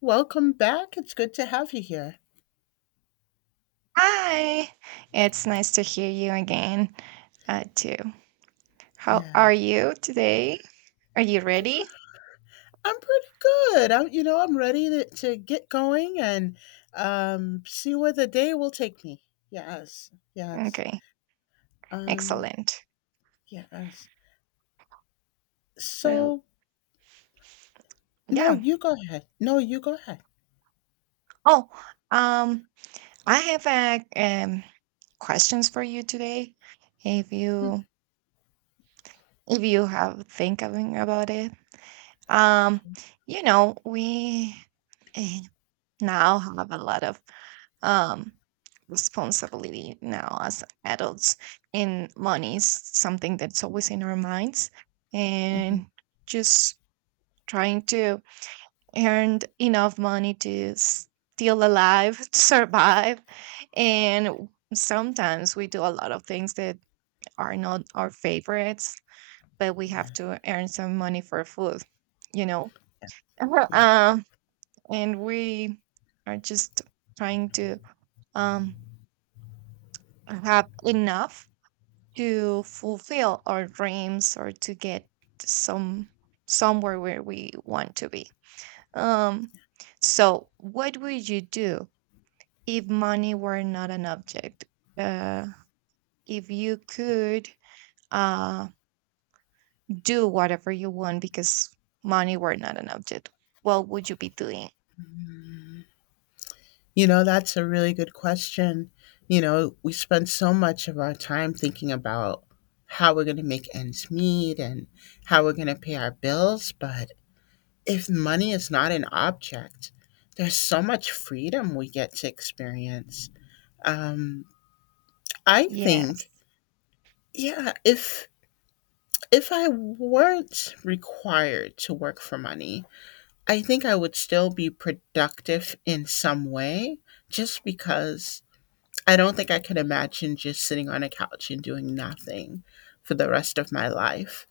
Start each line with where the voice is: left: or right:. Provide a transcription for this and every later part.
left: Welcome back, it's good to have you here.
right: Hi. It's nice to hear you again, too. How are
left: Yes.
right: you today? Are you
left: I'm pre
right: ready?
left: I'm pretty good, I'm I'm ready to get going and see where the day will take me. Yes, yes,
right: Okay,
left: um,
right: excellent.
left: yes.
right: So,
left: So no,
right: yeah.
left: you go ahead. No, you go ahead.
right: Oh, um, I have a questions for you today. If you if you have thinking about it, um, we eh, now have a lot of um, responsibility now as adults. And money is something that's always in our minds.
left: Mhm,
right: And just trying to earn enough money to still alive, to survive. And sometimes we do a lot of things that are not our favorites, but we have
left: yeah,
right: to earn some money for food, you know?
left: yeah,
right: Uh, and we are just trying to um have enough to fulfill our dreams or to get some somewhere where we want to be. Um, so what would you do if money were not an object? Uh, if you could uh, do whatever you want because money were not an object, what would you be doing?
left: yeah. You know, that's a really good question. You know, we spend so much of our time thinking about how we're gonna make ends meet and how we're gonna pay our bills, but if money is not an object, there's so much freedom we get to experience. Um, I
right: Yes.
left: think, yeah, if I weren't required to work for money, I think I would still be productive in some way, just because I don't think I could imagine just sitting on a couch and doing nothing for the rest of my life.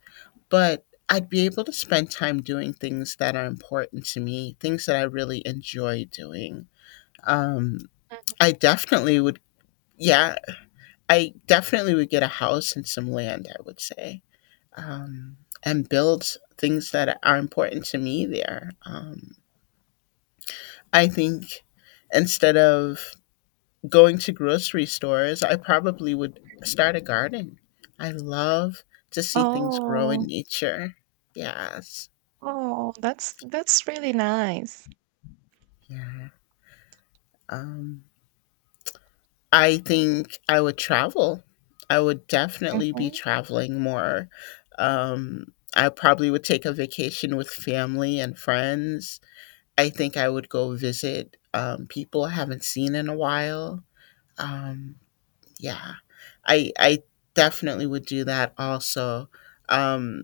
left: But I'd be able to spend time doing things that are important to me, things that I really enjoy doing Um, I definitely would. Yeah, I definitely would get a house and some land. I would say, um, and build things that are important to me there. I think instead of going to grocery stores, I probably would start a garden. I love to see things grow in
right: Oh,
left: nature. Yes.
right: oh, that's really nice.
left: Yeah. Um, I think I would travel. I would definitely be traveling more. Um, I probably would take a vacation with family and friends. I think I would go visit people I haven't seen in a while. Um, yeah, I definitely would do that. Also, um,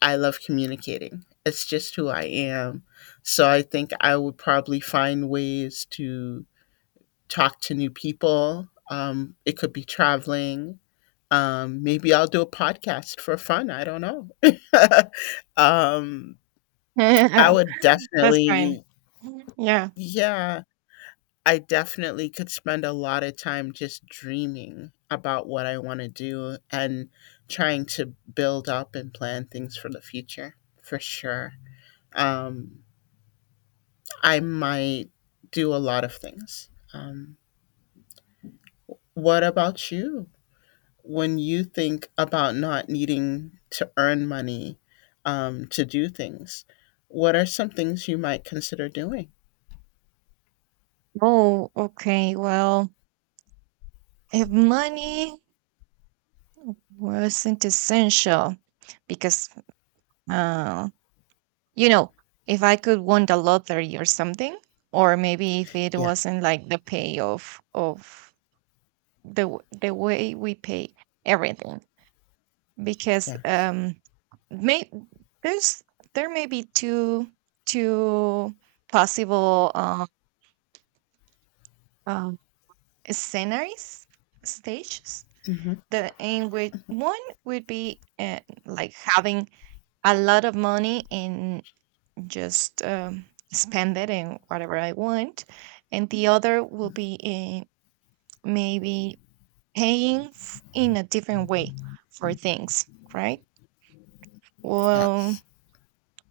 left: I love communicating. It's just who I am. So I think I would probably find ways to talk to new people. It could be traveling. Maybe I'll do a podcast for fun. I don't know. um, I would
right: That's fine.
left: definitely,
right: Yeah.
left: yeah, I definitely could spend a lot of time just dreaming about what I want to do and trying to build up and plan things for the future, for sure. Um, I might do a lot of things. What about you? When you think about not needing to earn money to do things, what are some things you might consider doing?
right: Oh, okay. Well, if money wasn't essential, because uh, you know, if I could win the lottery or something, or maybe if it
left: Yeah.
right: wasn't like the payoff of the way we pay everything, because
left: Yes.
right: may there's there may be two two possible uh, sceneries stages
left: hmm
right: the in which one would be like having a lot of money and just spend it in whatever I want, and the other will be in maybe paying in a different way for things, right. Well,
left: Yes.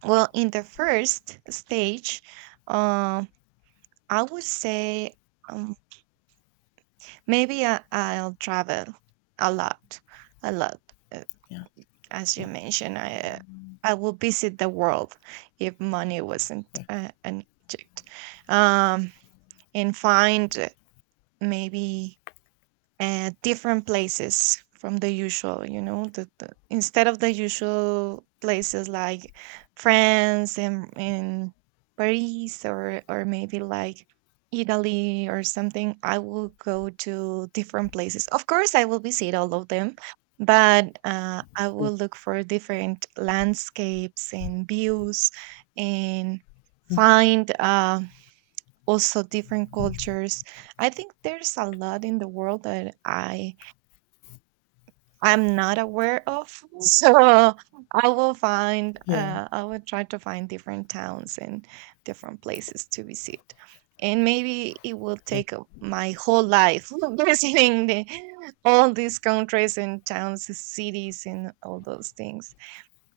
right: well, in the first stage, um I would say, um, maybe I'll travel a lot a lot, eh,
left: Yeah.
right: as you
left: Yeah.
right: mentioned, I would visit the world if money wasn't
left: Yeah.
right: an object, um, and find maybe at different places from the usual, you know the instead of the usual places like France and in Paris, or maybe like Italy or something. I will go to different places, of course I will visit all of them, but I will look for different landscapes and views, and
left: Mhm.
right: find also different cultures. I think there's a lot in the world that I'm not aware of, so
left: Yeah.
right: I will try to find different towns and different places to visit, and maybe it will
left: Yeah.
right: take my whole life visiting all these countries and towns and cities and all those things.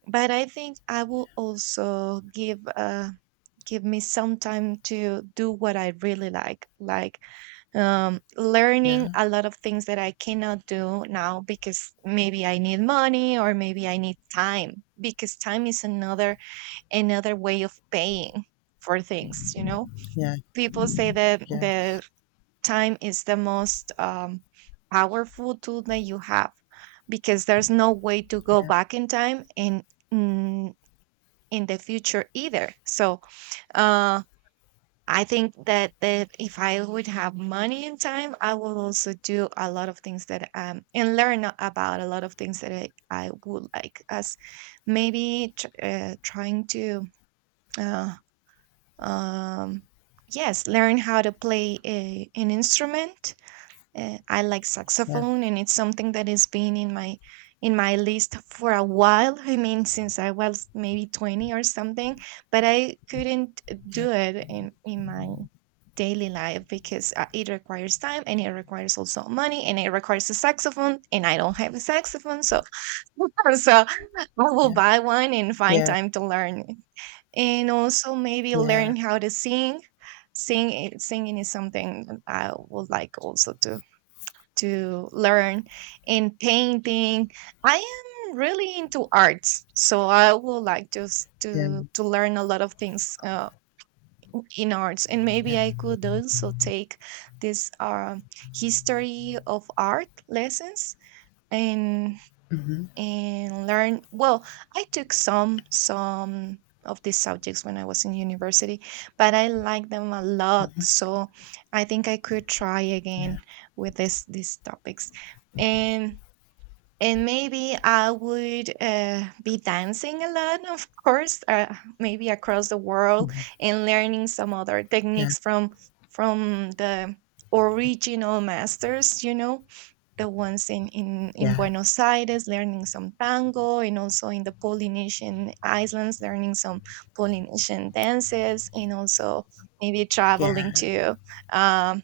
right: But I think I will also give me some time to do what I really like, learning
left: Yeah.
right: a lot of things that I cannot do now because maybe I need money or maybe I need time, because time is another way of paying for things.
left: Yeah.
right: People say that
left: Yes.
right: the time is the most powerful tool that you have, because there's no way to go
left: Yeah.
right: back in time, and mm, in the future either. So uh I think that if I would have money and time, I will also do a lot of things that and learn about a lot of things that I would like. As maybe trying to uh, um yes learn how to play an instrument. I like
left: Yeah.
right: saxophone, and it's something that has been in my list for a while. I mean, since I was maybe 20 or something, but I couldn't
left: Yeah.
right: do it in my daily life, because it requires time and it requires also money and it requires a saxophone, and I don't have a saxophone, so so I will
left: Yeah.
right: buy one and find
left: Yeah.
right: time to learn it. And also maybe
left: Yeah.
right: learn how to singing is something that I would like also to learn. And painting, I am really into arts, so I would like to s-
left: Yeah.
right: to learn a lot of things, in arts. And
left: Yeah.
right: maybe I could also take this history of art lessons, and
left: Mm-hmm.
right: and learn. Well, I took some of these subjects when I was in university, but I like them a lot,
left: Mm-hmm.
right: so I think I could try
left: Yeah.
right: again with this these topics. And and maybe I would, be dancing a lot, of course, maybe across the world,
left: Yeah.
right: and learning some other
left: Yeah.
right: techniques from the original masters, the ones in
left: Yeah.
right: Buenos Aires learning some tango, and also in the Polynesian islands learning some Polynesian dances, and also maybe traveling
left: Yeah.
right: to, um,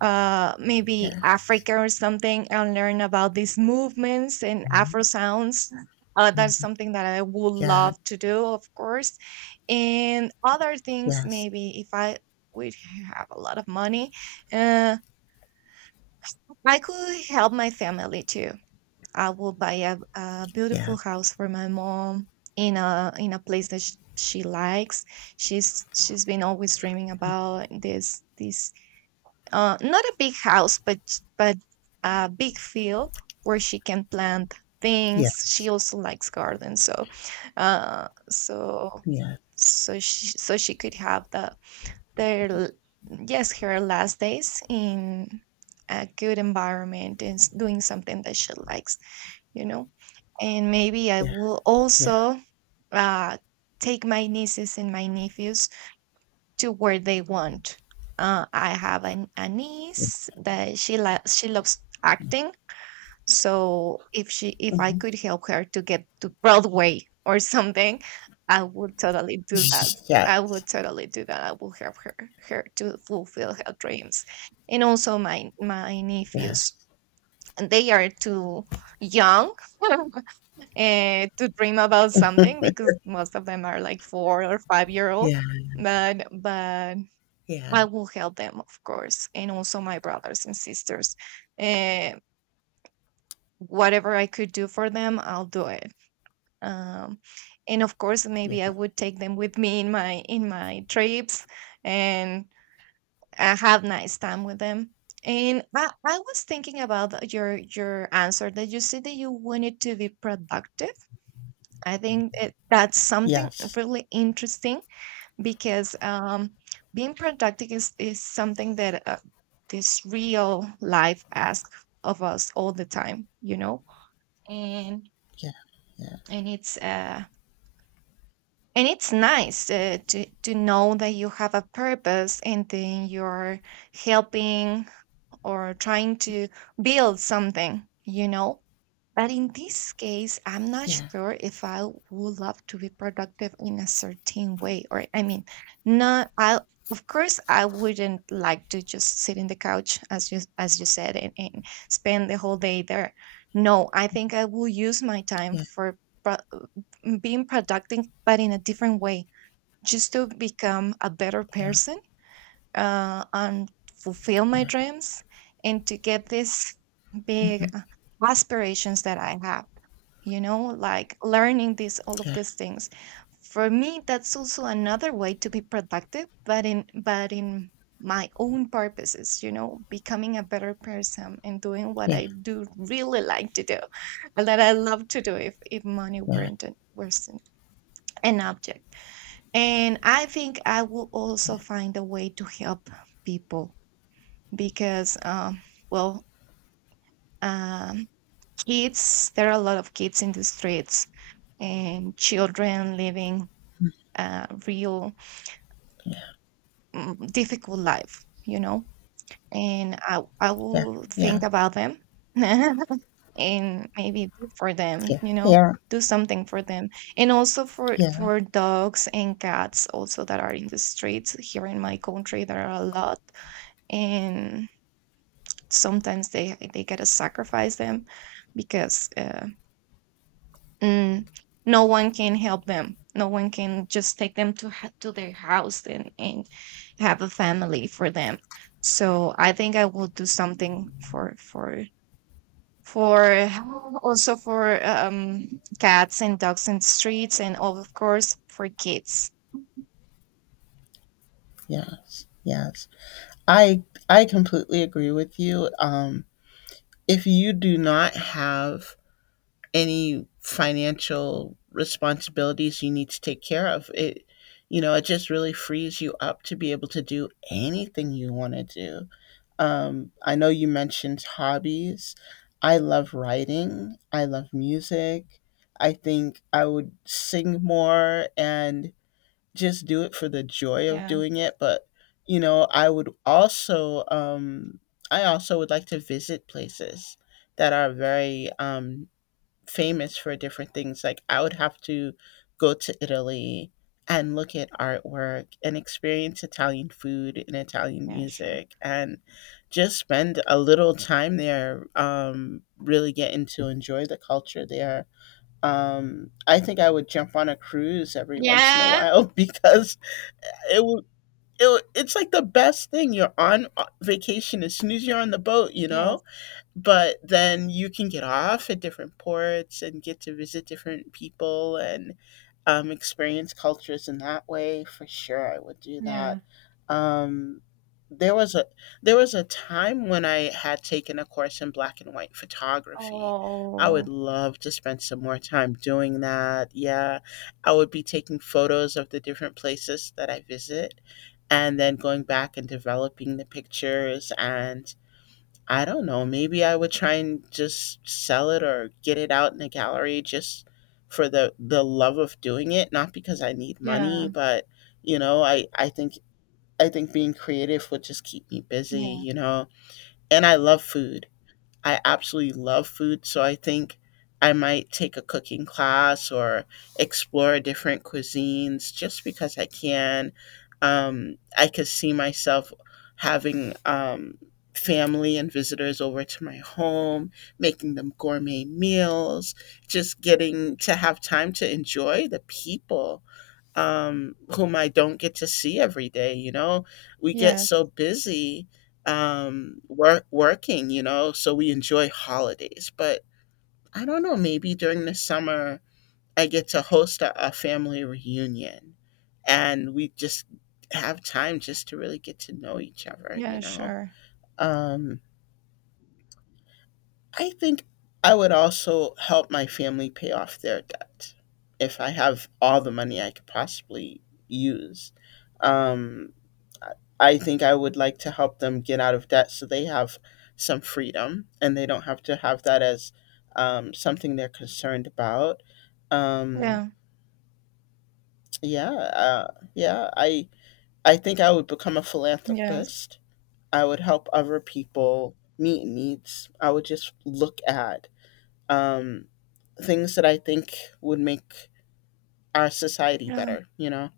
right: maybe
left: Yes.
right: Africa or something, and learn about these movements and Afro
left: Mm-hmm.
right: sounds. That's
left: Mm-hmm.
right: something that I would
left: Yes.
right: love to do, of course. And other things,
left: Yes.
right: maybe if I would have a lot of money, uh, I could help my family too. I will buy a
left: Yeah.
right: beautiful house for my mom, in a place that she likes. She's been always dreaming about this this not a big house, but a big field where she can plant
left: Yeah.
right: things. She also likes gardens, so uh, so
left: Yeah.
right: so she could have the their l- yes her last days in a good environment, and doing something that she likes, you know. And maybe I
left: Yeah.
right: will
left: Yeah.
right: also uh, take my nieces and my nephews to where they want. I have a niece that she loves acting. So if I
left: Mm-hmm.
right: could help her to get to Broadway or something, I would totally do that. I
left: Yes,
right: would totally do that. I will help her to fulfill her dreams. And also my nephews,
left: yes,
right: and they are too young to dream about something, because most of them are like 4 or 5 year old.
left: yeah,
right: But
left: yeah,
right: I will help them, of course, and also my brothers and sisters. Eh, whatever I could do for them, I'll do it. Um, and of course,
left: yeah,
right: maybe I would take them with me in my trips, and have nice time with them. And I was thinking about your answer that you said that you wanted to be productive. I think that that's something
left: yes,
right: really interesting, because being productive is something that this real life asks of us all the time, and
left: yeah, yeah,
right: and it's uh and it's nice, to know that you have a purpose, and then you're helping or trying to build something. But in this case, I'm not
left: yeah,
right: sure if I would love to be productive in a certain way. Or, I mean, not, I of course, I wouldn't like to just sit in the couch, as you said, and spend the whole day there. No, I think I will use my time
left: yeah,
right: for pro- being productive, but in a different way, just to become a better
left: yeah,
right: person, and fulfill my
left: yeah,
right: dreams, and to get these big,
left: mhm,
right: aspirations that I have. Learning these all of
left: yeah,
right: these things. For me, that's also another way to be productive, but in my own purposes, becoming a better person and doing what
left: yeah,
right: I do really like to do, and that I love to do if, money
left: yeah,
right: weren't an, wasn't an object. And I think I will also find a way to help people, because, well, um, kids, there are a lot of kids in the streets, and children living a real, difficult life, you know? And I
left: yeah,
right: will
left: yeah,
right: think about them and maybe do for them,
left: yeah, yeah,
right: do something for them. And also for,
left: yeah, yeah,
right: for dogs and cats also that are in the streets here in my country, there are a lot, and sometimes they gotta sacrifice them, because mm, no one can help them. No one can just take them to their house, and have a family for them. So I think I will do something for also for cats and dogs in the streets, and of course for kids.
left: yes, yes. I I completely agree with you. If you do not have any financial responsibilities you need to take care of. It it just really frees you up to be able to do anything you want to do. I know you mentioned hobbies. I love writing. I love music. I think I would sing more and just do it for the joy of
right: Yeah,
left: doing it. But, you know, I would also I also would like to visit places that are very famous for different things. Like I would have to go to Italy and look at artwork and experience Italian food and Italian
right: yeah, sure.
left: music and just spend a little time there, really getting to enjoy the culture there. I think I would jump on a cruise every once in a
right: Yeah.
left: while because it would. It's like the best thing. You're on vacation as soon as you're on the boat, you
right: Yes,
left: know? But then you can get off at different ports and get to visit different people and experience cultures in that way. For sure I would do that.
right: yeah.
left: um, there was a there was a time when I had taken a course in black and white photography. I would
right: Oh.
left: love to spend some more time doing that. Yeah, I would be taking photos of the different places that I visit and then going back and developing the pictures and I don't know. Maybe I would try and just sell it or get it out in a gallery just for the love of doing it, not because I need money,
right: Yeah,
left: but you know, I think being creative would just keep me busy,
right: yeah.
left: you know. And I love food. I absolutely love food, so I think I might take a cooking class or explore different cuisines just because I can. I could see myself having family and visitors over to my home, making them gourmet meals, just getting to have time to enjoy the people whom I don't get to see every day. You know, we get
right: Yes.
left: so busy working, you know, so we enjoy holidays. But I don't know, maybe during the summer, I get to host a family reunion and we just have time just to really get to know each other, you
right: Yeah,
left: know.
right: sure.
left: Um, I think I would also help my family pay off their debt if I have all the money I could possibly use. Um, I think I would like to help them get out of debt so they have some freedom and they don't have to have that as something they're concerned about. Um,
right: Yeah,
left: yeah, uh, yeah. I would become a
right: yes.
left: philanthropist. I would help other people meet needs. I would just look at um, things that I think would make our society
right: Yeah.
left: better. You know,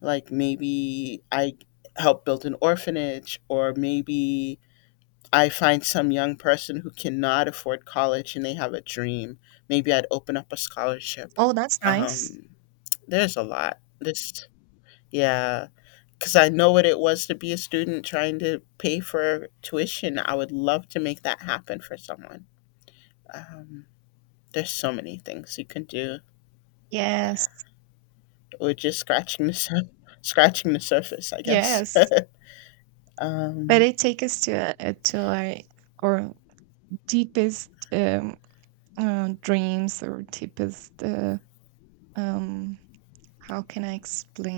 left: like maybe I help build an orphanage, or maybe I find some young person who cannot afford college and they have a dream. Maybe I'd open up a scholarship.
right: Oh, that's nice.
left: Um, there's a lot. Yeah, because I know what it was to be a student trying to pay for tuition. I would love to make that happen for someone. Um, there's so many things you can do. Yeah,
right: Yes,
left: we're just scratching the surface, I guess.
right: yes. But
left: Um,
right: it takes us to our our deepest, dreams or deepest, um, how can I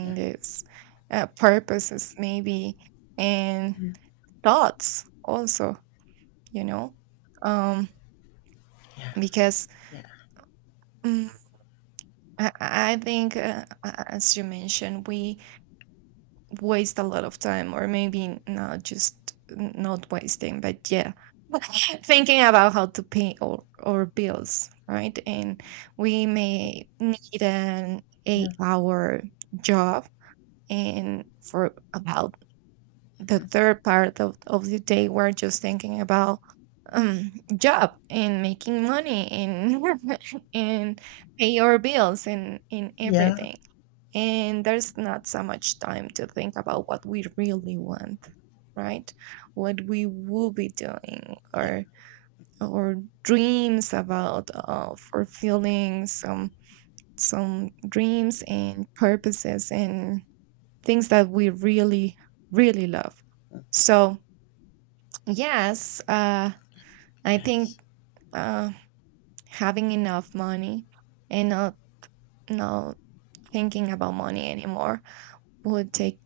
left: yeah,
right: this? Purposes maybe, and
left: Mm.
right: thoughts also, you know? Um
left: Yeah,
right: because
left: yeah,
right: mm, I think, as you mentioned, we waste a lot of time, or maybe not just not wasting, but yeah, thinking about how to pay our bills, right? And we may need an
left: yeah,
right: 8 hour job, and for about the
left: Mm.
right: third part of the day we're just thinking about job and making money and and pay our bills and
left: yeah,
right: everything, and there's not so much time to think about what we really want, right, what we will be doing
left: yeah,
right: or dreams about fulfilling some dreams and purposes and things that we really really love. So yes, I
left: yes,
right: think uh, having enough money and not not thinking about money anymore would take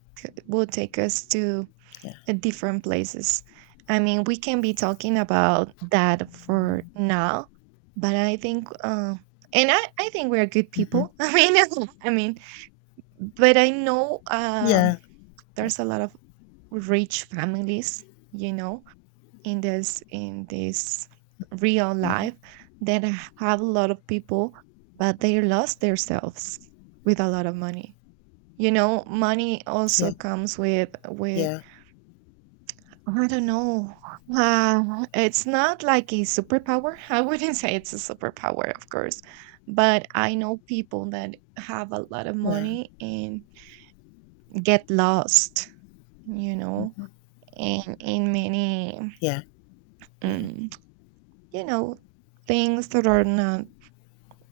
right: would take us to
left: yeah,
right: different places. I mean, we can be talking about that for now, but I think and I think we're good
left: hmm
right: people. I mean, I mean, but I know
left: yeah. Yeah.
right: there's a lot of rich families, you know, in this real
left: Mhm.
right: life that have a lot of people but they lost themselves with a lot of money. You know, money
left: Yeah.
right: also comes with
left: Yeah.
right: I don't know, it's not like a superpower. I wouldn't say it's a superpower, of course, but I know people that have a lot of
left: Yeah.
right: money and get lost, you know,
left: Mhm.
right: in many
left: Yeah. Yeah.
right: mm, you know things that are not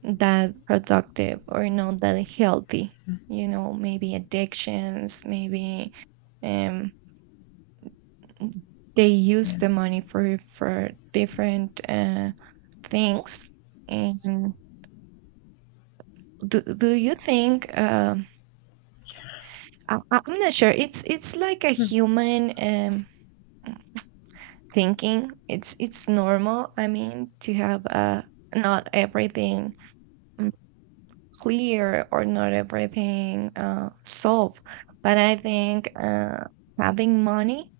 right: that productive or not that healthy.
left: Mhm.
right: You know, maybe addictions, maybe um they use
left: Yeah.
right: the money for different things. And do you think I'm not sure it's like a
left: Mhm.
right: human thinking. It's normal, I mean, to have not everything clear or not everything solved. But I think having money,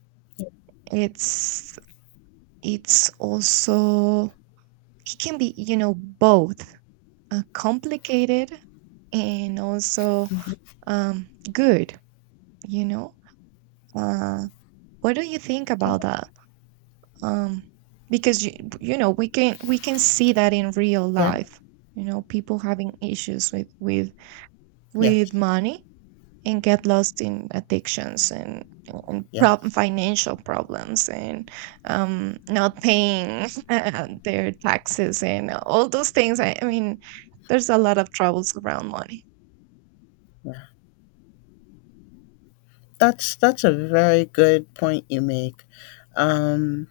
right: it's it's also it can be both complicated and also
left: Mhm.
right: good. You know, uh, what do you think
left: Yeah.
right: about that? Um, because you you know we can see that in real
left: Yeah.
right: life. You know, people having issues with
left: Yes.
right: money and get lost in addictions and
left: Yes.
right: financial problems and not paying their taxes and all those things. I mean, there's a lot of troubles around money.
left: Yeah. That's a very good point you make. Um,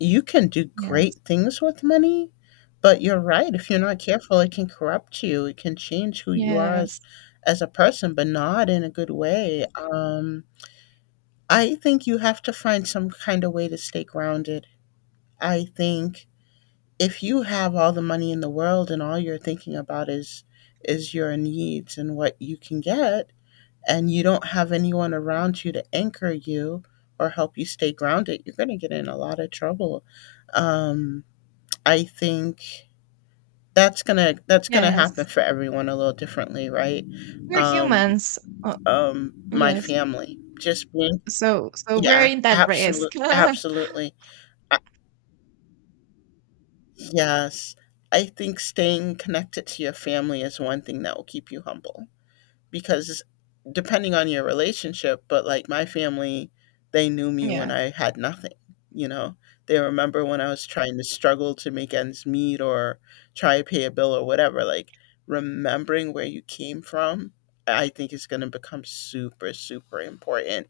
left: you can do great
right: Yes,
left: things with money, but you're right. If you're not careful, it can corrupt you. It can change who you are
right: yes,
left: as a person, but not in a good way. I think you have to find some kind of way to stay grounded. I think if you have all the money in the world and all you're thinking about is your needs and what you can get and you don't have anyone around you to anchor you or help you stay grounded, you're going to get in a lot of trouble. um, I think that's going to happen
right: yes.
left: for everyone a little differently, right?
right: We're
left: um,
right: humans. Uh,
left: my
right: yes.
left: family just being
right: So so we're
left: yeah,
right: in that risk.
left: absolutely absolutely. Yes. I think staying connected to your family is one thing that will keep you humble because depending on your relationship, but like my family, they knew me when
right: Yeah.
left: I had nothing, you know. They remember when I was trying to struggle to make ends meet or try to pay a bill or whatever. Like remembering where you came from, I think is going to become super super important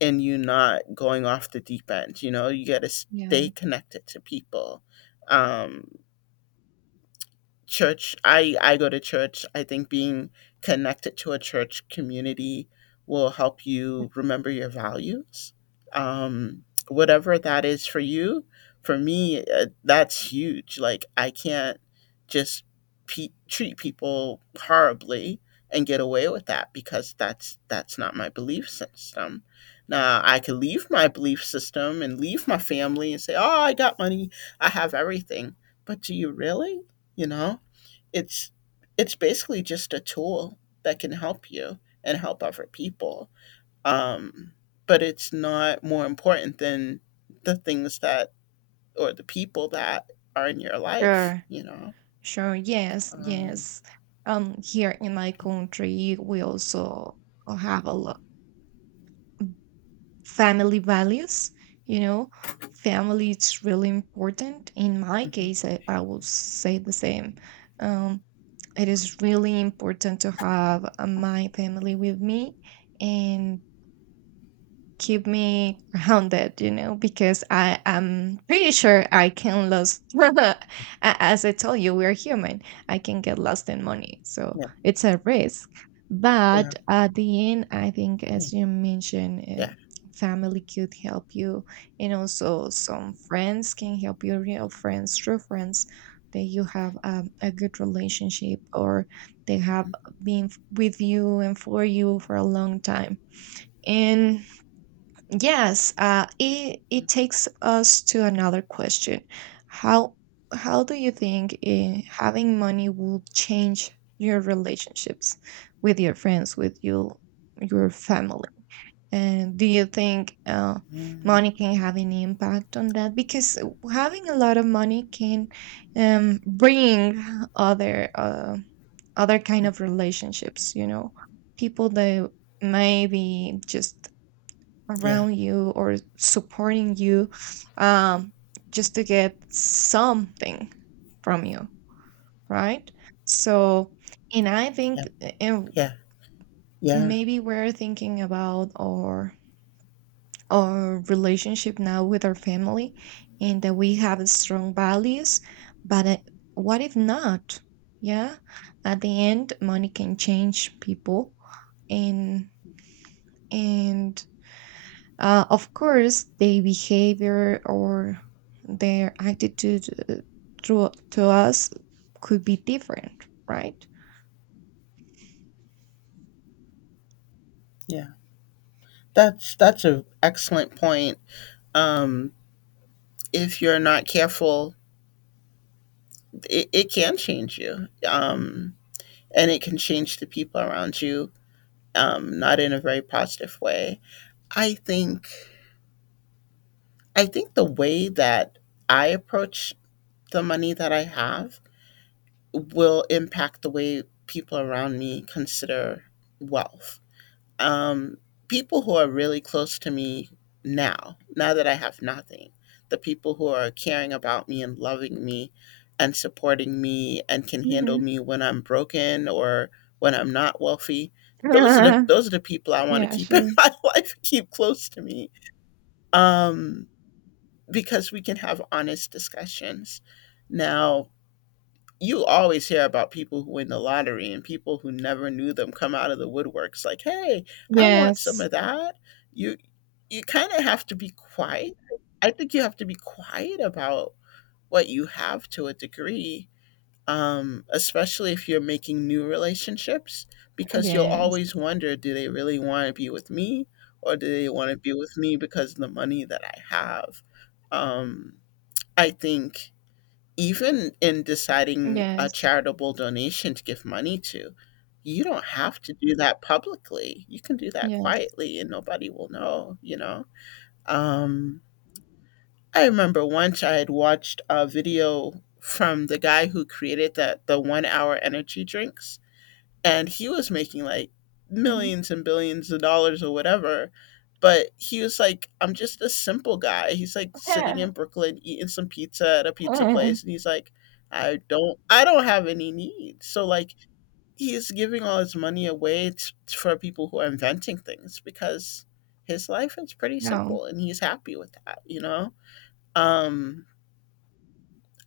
left: and you not going off the deep end, you know. You got to
right: Yeah.
left: stay connected to people. Um church I go to church. I think being connected to a church community will help you remember your values um whatever that is for you. For me that's huge. Like I can't just treat people horribly and get away with that because that's not my belief system. Now I could leave my belief system and leave my family and say, oh, I got money, I have everything, but do you really, you know, it's it's basically just a tool that can help you and help other people. Um, but it's not more important than the things that or the people that are in your life.
right: Sure,
left: You know.
right: sure. Yes,
left: Um,
right: yes. Here in my country, we also have a lot family values. You know, family is really important. In my
left: mhm.
right: case, I will say the same. um, it is really important to have my family with me and keep me grounded, you know, because I am pretty sure I can lose.
left: Yeah,
right: As I told you, we're human. I can get lost in money, so
left: yeah,
right: it's a risk.
left: yeah,
right: But at the end, I think, as you mentioned,
left: yeah,
right: family could help you. And also, some friends can help you, real friends, true friends that you have a good relationship, or they have
left: Mhm,
right: been with you and for you for a long time. And yes, it it takes us to another question. How how do you think having money will change your relationships with your friends, with your family? And do you think
left: mhm,
right: money can have any impact on that? Because having a lot of money can bring other other kind
left: mhm.
right: of relationships. You know, people that maybe just
left: Yeah,
right: around you or supporting you, um, just to get something from you, right? So, and I
left: yeah,
right: think and
left: yeah, yeah,
right: maybe we're thinking about our relationship now with our family and that we have strong values, but what if not? Yeah, at the end, money can change people and and of course, their behavior or their attitude to us could be different, right?
left: yeah. That's an excellent point. Um, if you're not careful, it can change you. And it can change the people around you, not in a very positive way. I think I think the way that I approach the money that I have will impact the way people around me consider wealth. um, people who are really close to me now, now that I have nothing, the people who are caring about me and loving me and supporting me and can handle
right: Mm-hmm.
left: me when I'm broken or when I'm not wealthy. Those are the people I want to
right: Yeah,
left: keep in
right: sure.
left: my life, keep close to me, um, because we can have honest discussions. Now, you always hear about people who win the lottery and people who never knew them come out of the woodworks like, "Hey, I want some
right: Yes,
left: of that." You you kind of have to be quiet. I think you have to be quiet about what you have to a degree, especially if you're making new relationships, because you'll
right: yes,
left: always wonder, do they really want to be with me, or do they want to be with me because of the money that I have? Um, I think even in deciding a
right: yes,
left: charitable donation to give money to, you don't have to do that publicly. You can do that
right: yes.
left: quietly and nobody will know, Um, I remember once I had watched a video from the guy who created the 1 hour energy drinks and he was making like
right: Mm-hmm.
left: millions and billions of dollars or whatever. But he was like, I'm just a simple guy. He's like sitting in Brooklyn eating some pizza at a pizza place, and he's like, I don't have any needs. So like, he's giving all his money away for people who are inventing things because his life is pretty
right: No.
left: simple, and he's happy with that, Um,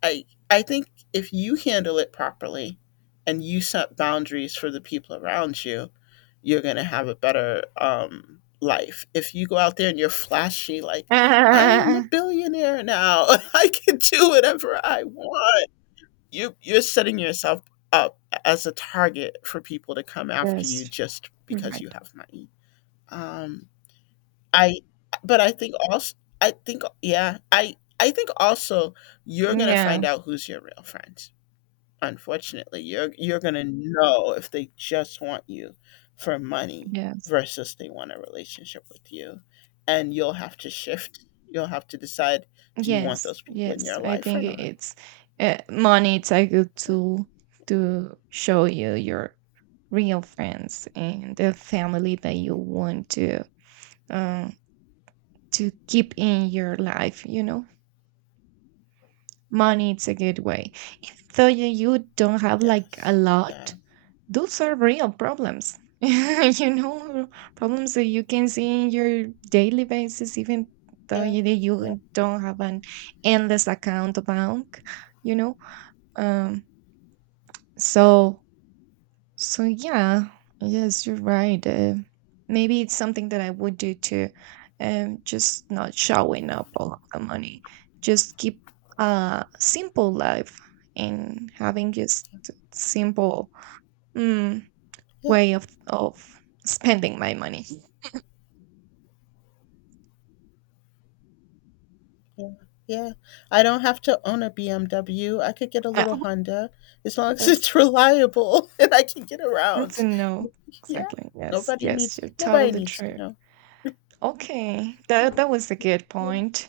left: I I think if you handle it properly and you set boundaries for the people around you, you're gonna have a better life. If you go out there and you're flashy like, I am a
right: Ah,
left: billionaire now, I can do whatever I want. You're setting yourself up as a target for people to come after you
right: yes,
left: just
right: you're
left: because you
right: right.
left: have money. Um I But I think also I think yeah, I think also you're gonna
right: Yeah,
left: find out who's your real friends. Unfortunately, you're gonna know if they just want you for money
right: yes.
left: versus they want a relationship with you, and you'll have to shift. You'll have to decide: Do you want
right: Yes,
left: those people in your
right: yes. I
left: life or
right: think
left: not?
right: it's
left: Yeah,
right: money. It's a good
left: yeah,
right: tool to show you your real friends and the family that you want uh, to keep in your life. You know, money. It's a good way. So you don't have like a
left: yes. Yeah.
right: lot. Those are real problems. You know, problems that you can see in your daily basis, even though
left: Yeah.
right: you
left: Yeah.
right: you don't have an endless account bank. You know. Um, so so yeah, yes, you're right. Maybe it's something that I would do too. Just not showing up all of the money. Just keep a simple life and having just simple mm,
left: Yeah.
right: way of spending my money.
left: Yeah, yeah. I don't have to own a BMW, I could get a
right: Ah,
left: little Honda as long as
right: yes,
left: it's reliable and I can get
right: it's a
left: around.
right: no.
left: Yeah,
right: Exactly. Yes, yes, you're
left: nobody
right: totally
left: needs to
right: true.
left: know.
right: Okay,
left: Yeah.
right: that that was a good
left: Yeah,
right: point.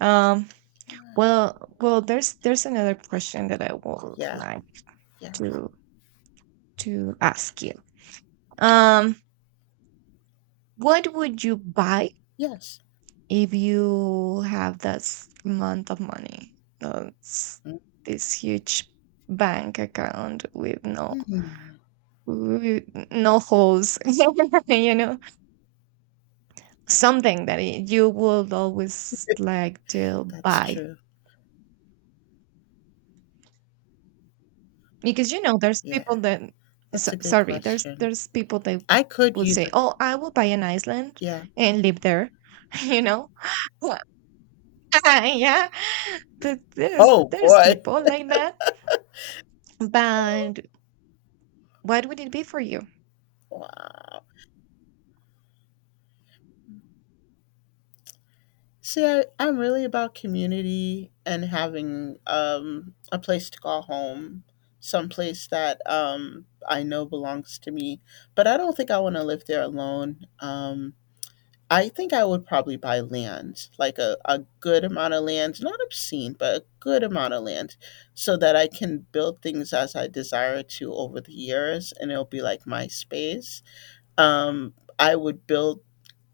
right: Um,
left: yeah,
right: Well, well, there's another question that I would
left: yeah,
right: like
left: yeah.
right: to to ask you. Um, what would you buy
left: Yes.
right: if you have this amount of money? That's this huge bank account
left: Mhm.
right: with no holes, you know, something that you would always like to
left: That's
right: buy.
left: true.
right: Because you know, there's
left: Yeah.
right: people that
left: That's
right: so,
left: a good
right: sorry,
left: question.
right: there's people that
left: I could
right: would
left: use a
right: say, "Oh, I will buy an island
left: yeah.
right: and live there," you know. Well, yeah,
left: Oh
right: there's
left: boy.
right: people like that. But what would it be for you?
left: Wow. See, I'm really about community and having a place to call home, some place that I know belongs to me. But I don't think I want to live there alone. I think I would probably buy land, like a good amount of land, not obscene, but a good amount of land, so that I can build things as I desire to over the years, and it'll be like my space. Um, I would build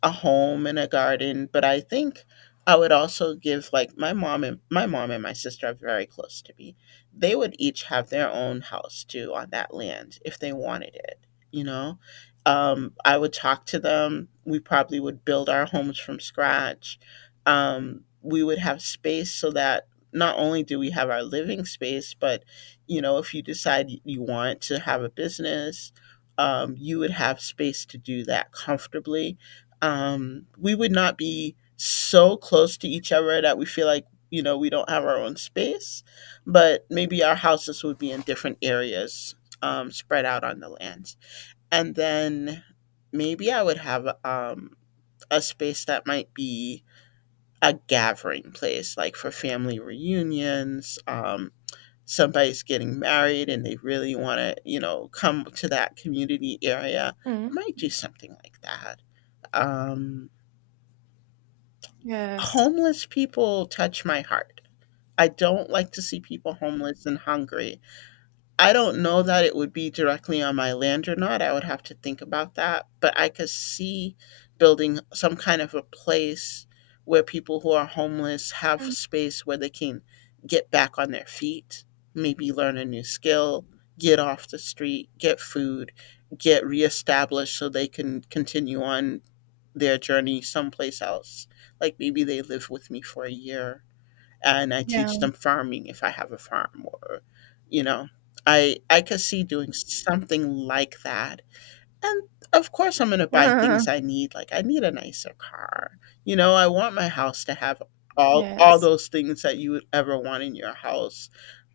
left: a home and a garden, but I think I would also give like my mom and my sister are very close to me. They would each have their own house too on that land if they wanted it, you know. I would talk to them. We probably would build our homes from scratch. We would have space so that not only do we have our living space, but you know, if you decide you want to have a business, you would have space to do that comfortably, we would not be so close to each other that we feel like you know we don't have our own space, but maybe our houses would be in different areas, spread out on the lands. And then maybe I would have a space that might be a gathering place like for family reunions, somebody's getting married and they really want to you know come to that community area. I
right: Mm,
left: might do something like that. um,
right: yes.
left: Homeless people touch my heart. I don't like to see people homeless and hungry. I don't know that it would be directly on my land or not. I would have to think about that, but I could see building some kind of a place where people who are homeless have
right: Mm,
left: space where they can get back on their feet, maybe learn a new skill, get off the street, get food, get reestablished so they can continue on their journey someplace else. Like maybe they live with me for a year and I teach
right: yeah.
left: them farming if I have a farm or you know, I could see doing something like that. And of course I'm going to buy things I need like I need a nicer car. You know, I want my house to have all
right: Yes.
left: those things that you would ever want in your house.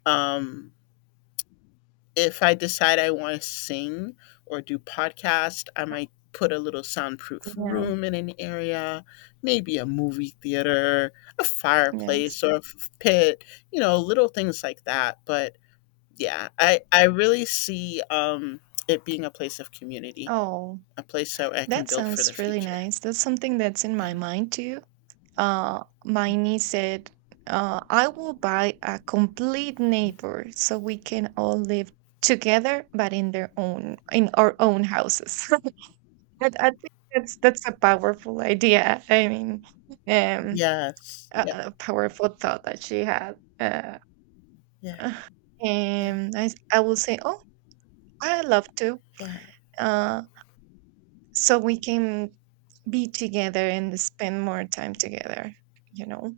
left: Um if I decide I want to sing or do podcast, I might put a little soundproof
right: Yeah.
left: room in an area, maybe a movie theater, a
right: Yes.
left: fireplace or a pit, you know, little things like that. But yeah, I really see it being a place of community,
right: Oh,
left: a place that I can
right: that
left: build for the
right: sounds really
left: future.
right: nice. That's something that's in my
left: Yeah.
right: mind too. My niece said, I will buy a complete neighbor so we can all live together, but in their own, in our own houses. But I think that's a powerful idea. I mean, um,
left: Yes. Yeah.
right: a powerful thought that she had.
left: Yeah. Yeah.
right: And I will say, oh, I love to.
left: Yeah.
right: Uh, so we can be together and spend more time together. You know.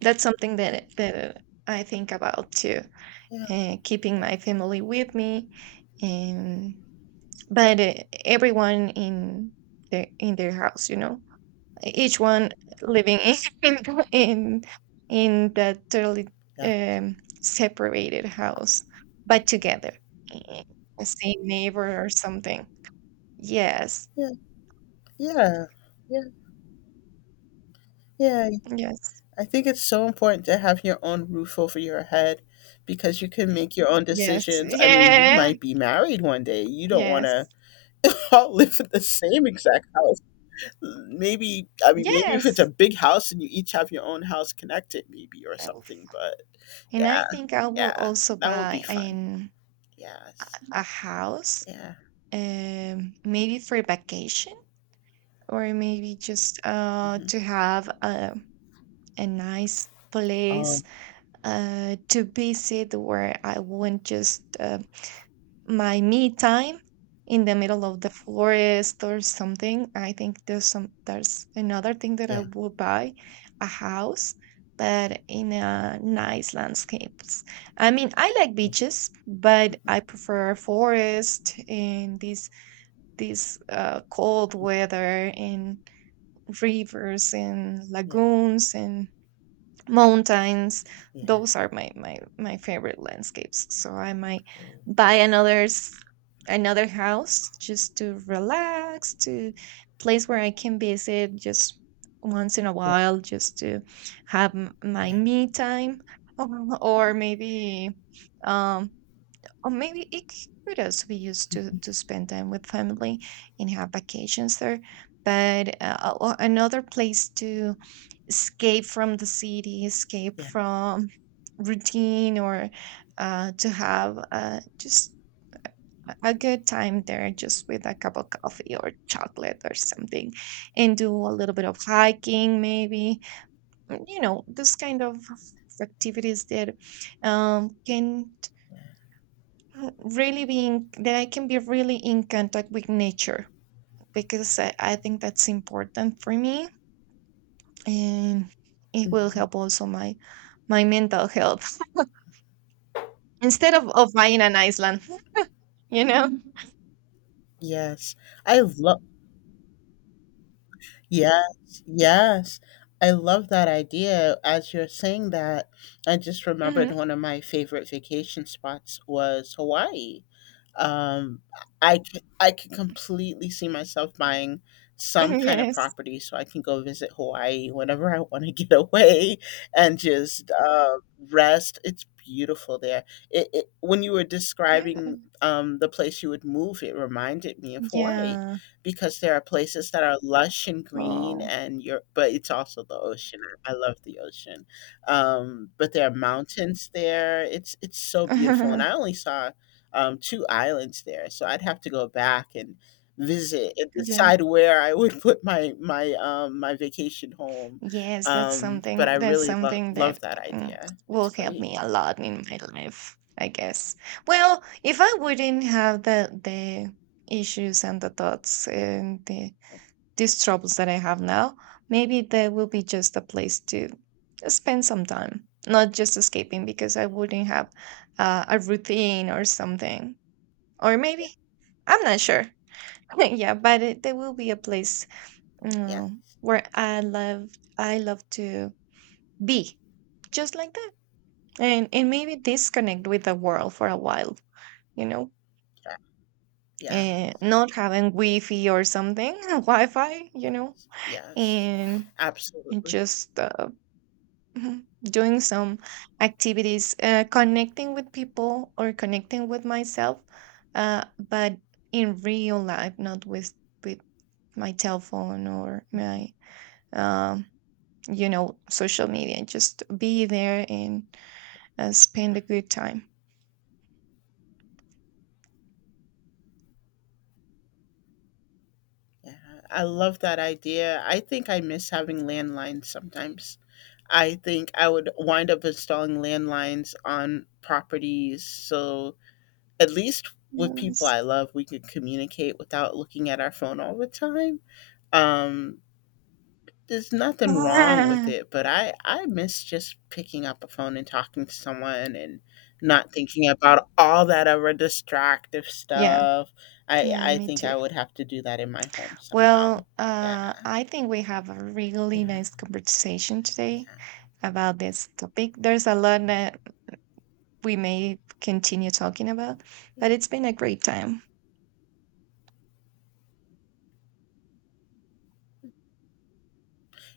right: That's something that that I think about too,
left: Yeah.
right: keeping
left: Yeah.
right: my family with me, and but everyone in their house, you know, each one living in in in in that totally
left: Yeah.
right: separated house, but together, eh, the same neighbor or something. Yes,
left: Yeah. Yeah. Yeah. Yeah.
right: yes,
left: I think it's so important to have your own roof over your head because you can make your own
right: yes,
left: decisions. I mean, you
right: yeah,
left: might be married one day. You don't want
right: yes,
left: to all live in the same exact house. Maybe, I mean, maybe if it's a
right: yes.
left: big house and you each have your own house connected, maybe or
right: That will
left: something. But
right: and
left: yeah,
right: I think I will
left: yeah,
right: also
left: that would be
right: buy
left: fun.
right: an a
left: Yes,
right: a house,
left: yeah.
right: maybe for vacation or maybe just
left: Hmm.
right: to have a nice
left: Oh,
right: place to visit where I won't just my me time in the middle of the forest or something. I think there's some there's another thing that I
left: yeah,
right: would buy, a house but in a nice landscapes. I mean, I like
left: yeah,
right: beaches, but
left: hmm,
right: I prefer forest and these cold weather and rivers and
left: yeah,
right: lagoons and mountains.
left: yeah,
right: Those are my my my favorite landscapes. So I might
left: oh,
right: buy another house just to relax, to place where I can visit just once in a
left: yeah,
right: while, just to have my
left: yeah,
right: me time. Um, or maybe, um, or maybe it could also be used
left: hmm,
right: to spend time with family and have vacations there. But another place to escape from the city, escape
left: yeah.
right: from routine, or to have just a good time there, just with a cup of coffee or chocolate or something, and do a little bit of hiking, maybe. Mm, you know, this kind of activities that can really be in, that I can be really in contact with nature, because I think that's important for me. And it will
left: Hmm.
right: help also my mental health. Instead of buying an Iceland, you know?
left: Yes, I love. Yes, yes. I love that idea. As you're saying that, I just remembered
right: Hmm.
left: one of my favorite vacation spots was Hawaii. Um, I could completely see myself buying some kind of
right: Yes.
left: property so I can go visit Hawaii whenever I want to get away and just rest. It's beautiful there. It when you were
right: Yeah.
left: describing the place you would move, it reminded me of Hawaii.
right: Yeah.
left: Because there are places that are lush and green
right: Oh.
left: and you're but it's also the ocean. I love the ocean. But there are mountains there. It's so beautiful, and I only saw, 2 islands there, so I'd have to go back and visit and decide
right: Yeah.
left: where I would put my vacation home.
right: Yes,
left: But I
right: that's
left: really
right: something
left: love
right: that
left: that
right: mm,
left: idea. It's
right: will help
left: great.
right: me a lot in
left: Um,
right: my life, I guess. Well, if I wouldn't have the issues and the thoughts and the these troubles that I have now, maybe there will be just a place to spend some time, not just escaping because I wouldn't have a routine or something. Or maybe, I'm not sure. Yeah, but it, there will be a place
left: yeah,
right: uh, where I love to be, just like that, and maybe disconnect with the world for a while. You know,
left: yeah, yeah,
right: and not having Wi-Fi or something, Wi-Fi. You know,
left: yes, yes,
right: and and
left: absolutely.
right: just Mhm. Doing some activities, connecting with people or connecting with myself, but in real life, not with with my telephone or
left: Mhm,
right: my um, you know social media. Just be there and spend
left: yeah.
right: a good time.
left: Yeah, I love that idea. I think I miss having landlines sometimes. I think I would wind up installing landlines on properties so at least with people
right: Yes.
left: I love, we could communicate without looking at our phone all the time. Um, there's nothing wrong with
right: Ah.
left: it, but I miss just picking up a phone and talking to someone and not thinking about all that other distractive
right: Yeah,
left: stuff.
right: yeah,
left: I
right: me
left: think
right: too.
left: I would have to do that in my home somehow.
right: Well,
left: Yeah.
right: I think we have a
left: Yeah,
right: really nice conversation today
left: yeah,
right: about this topic. There's a lot that we may continue talking about.
left: yeah.
right: But it's been a great time.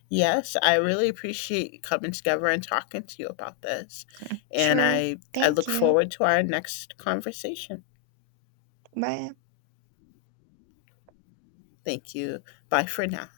left: Yes, I really appreciate you coming together and talking to you about this. And
right: Sure.
left: I
right: Thank
left: look
right: you.
left: forward to our next conversation.
right: Bye.
left: Thank you. Bye for now.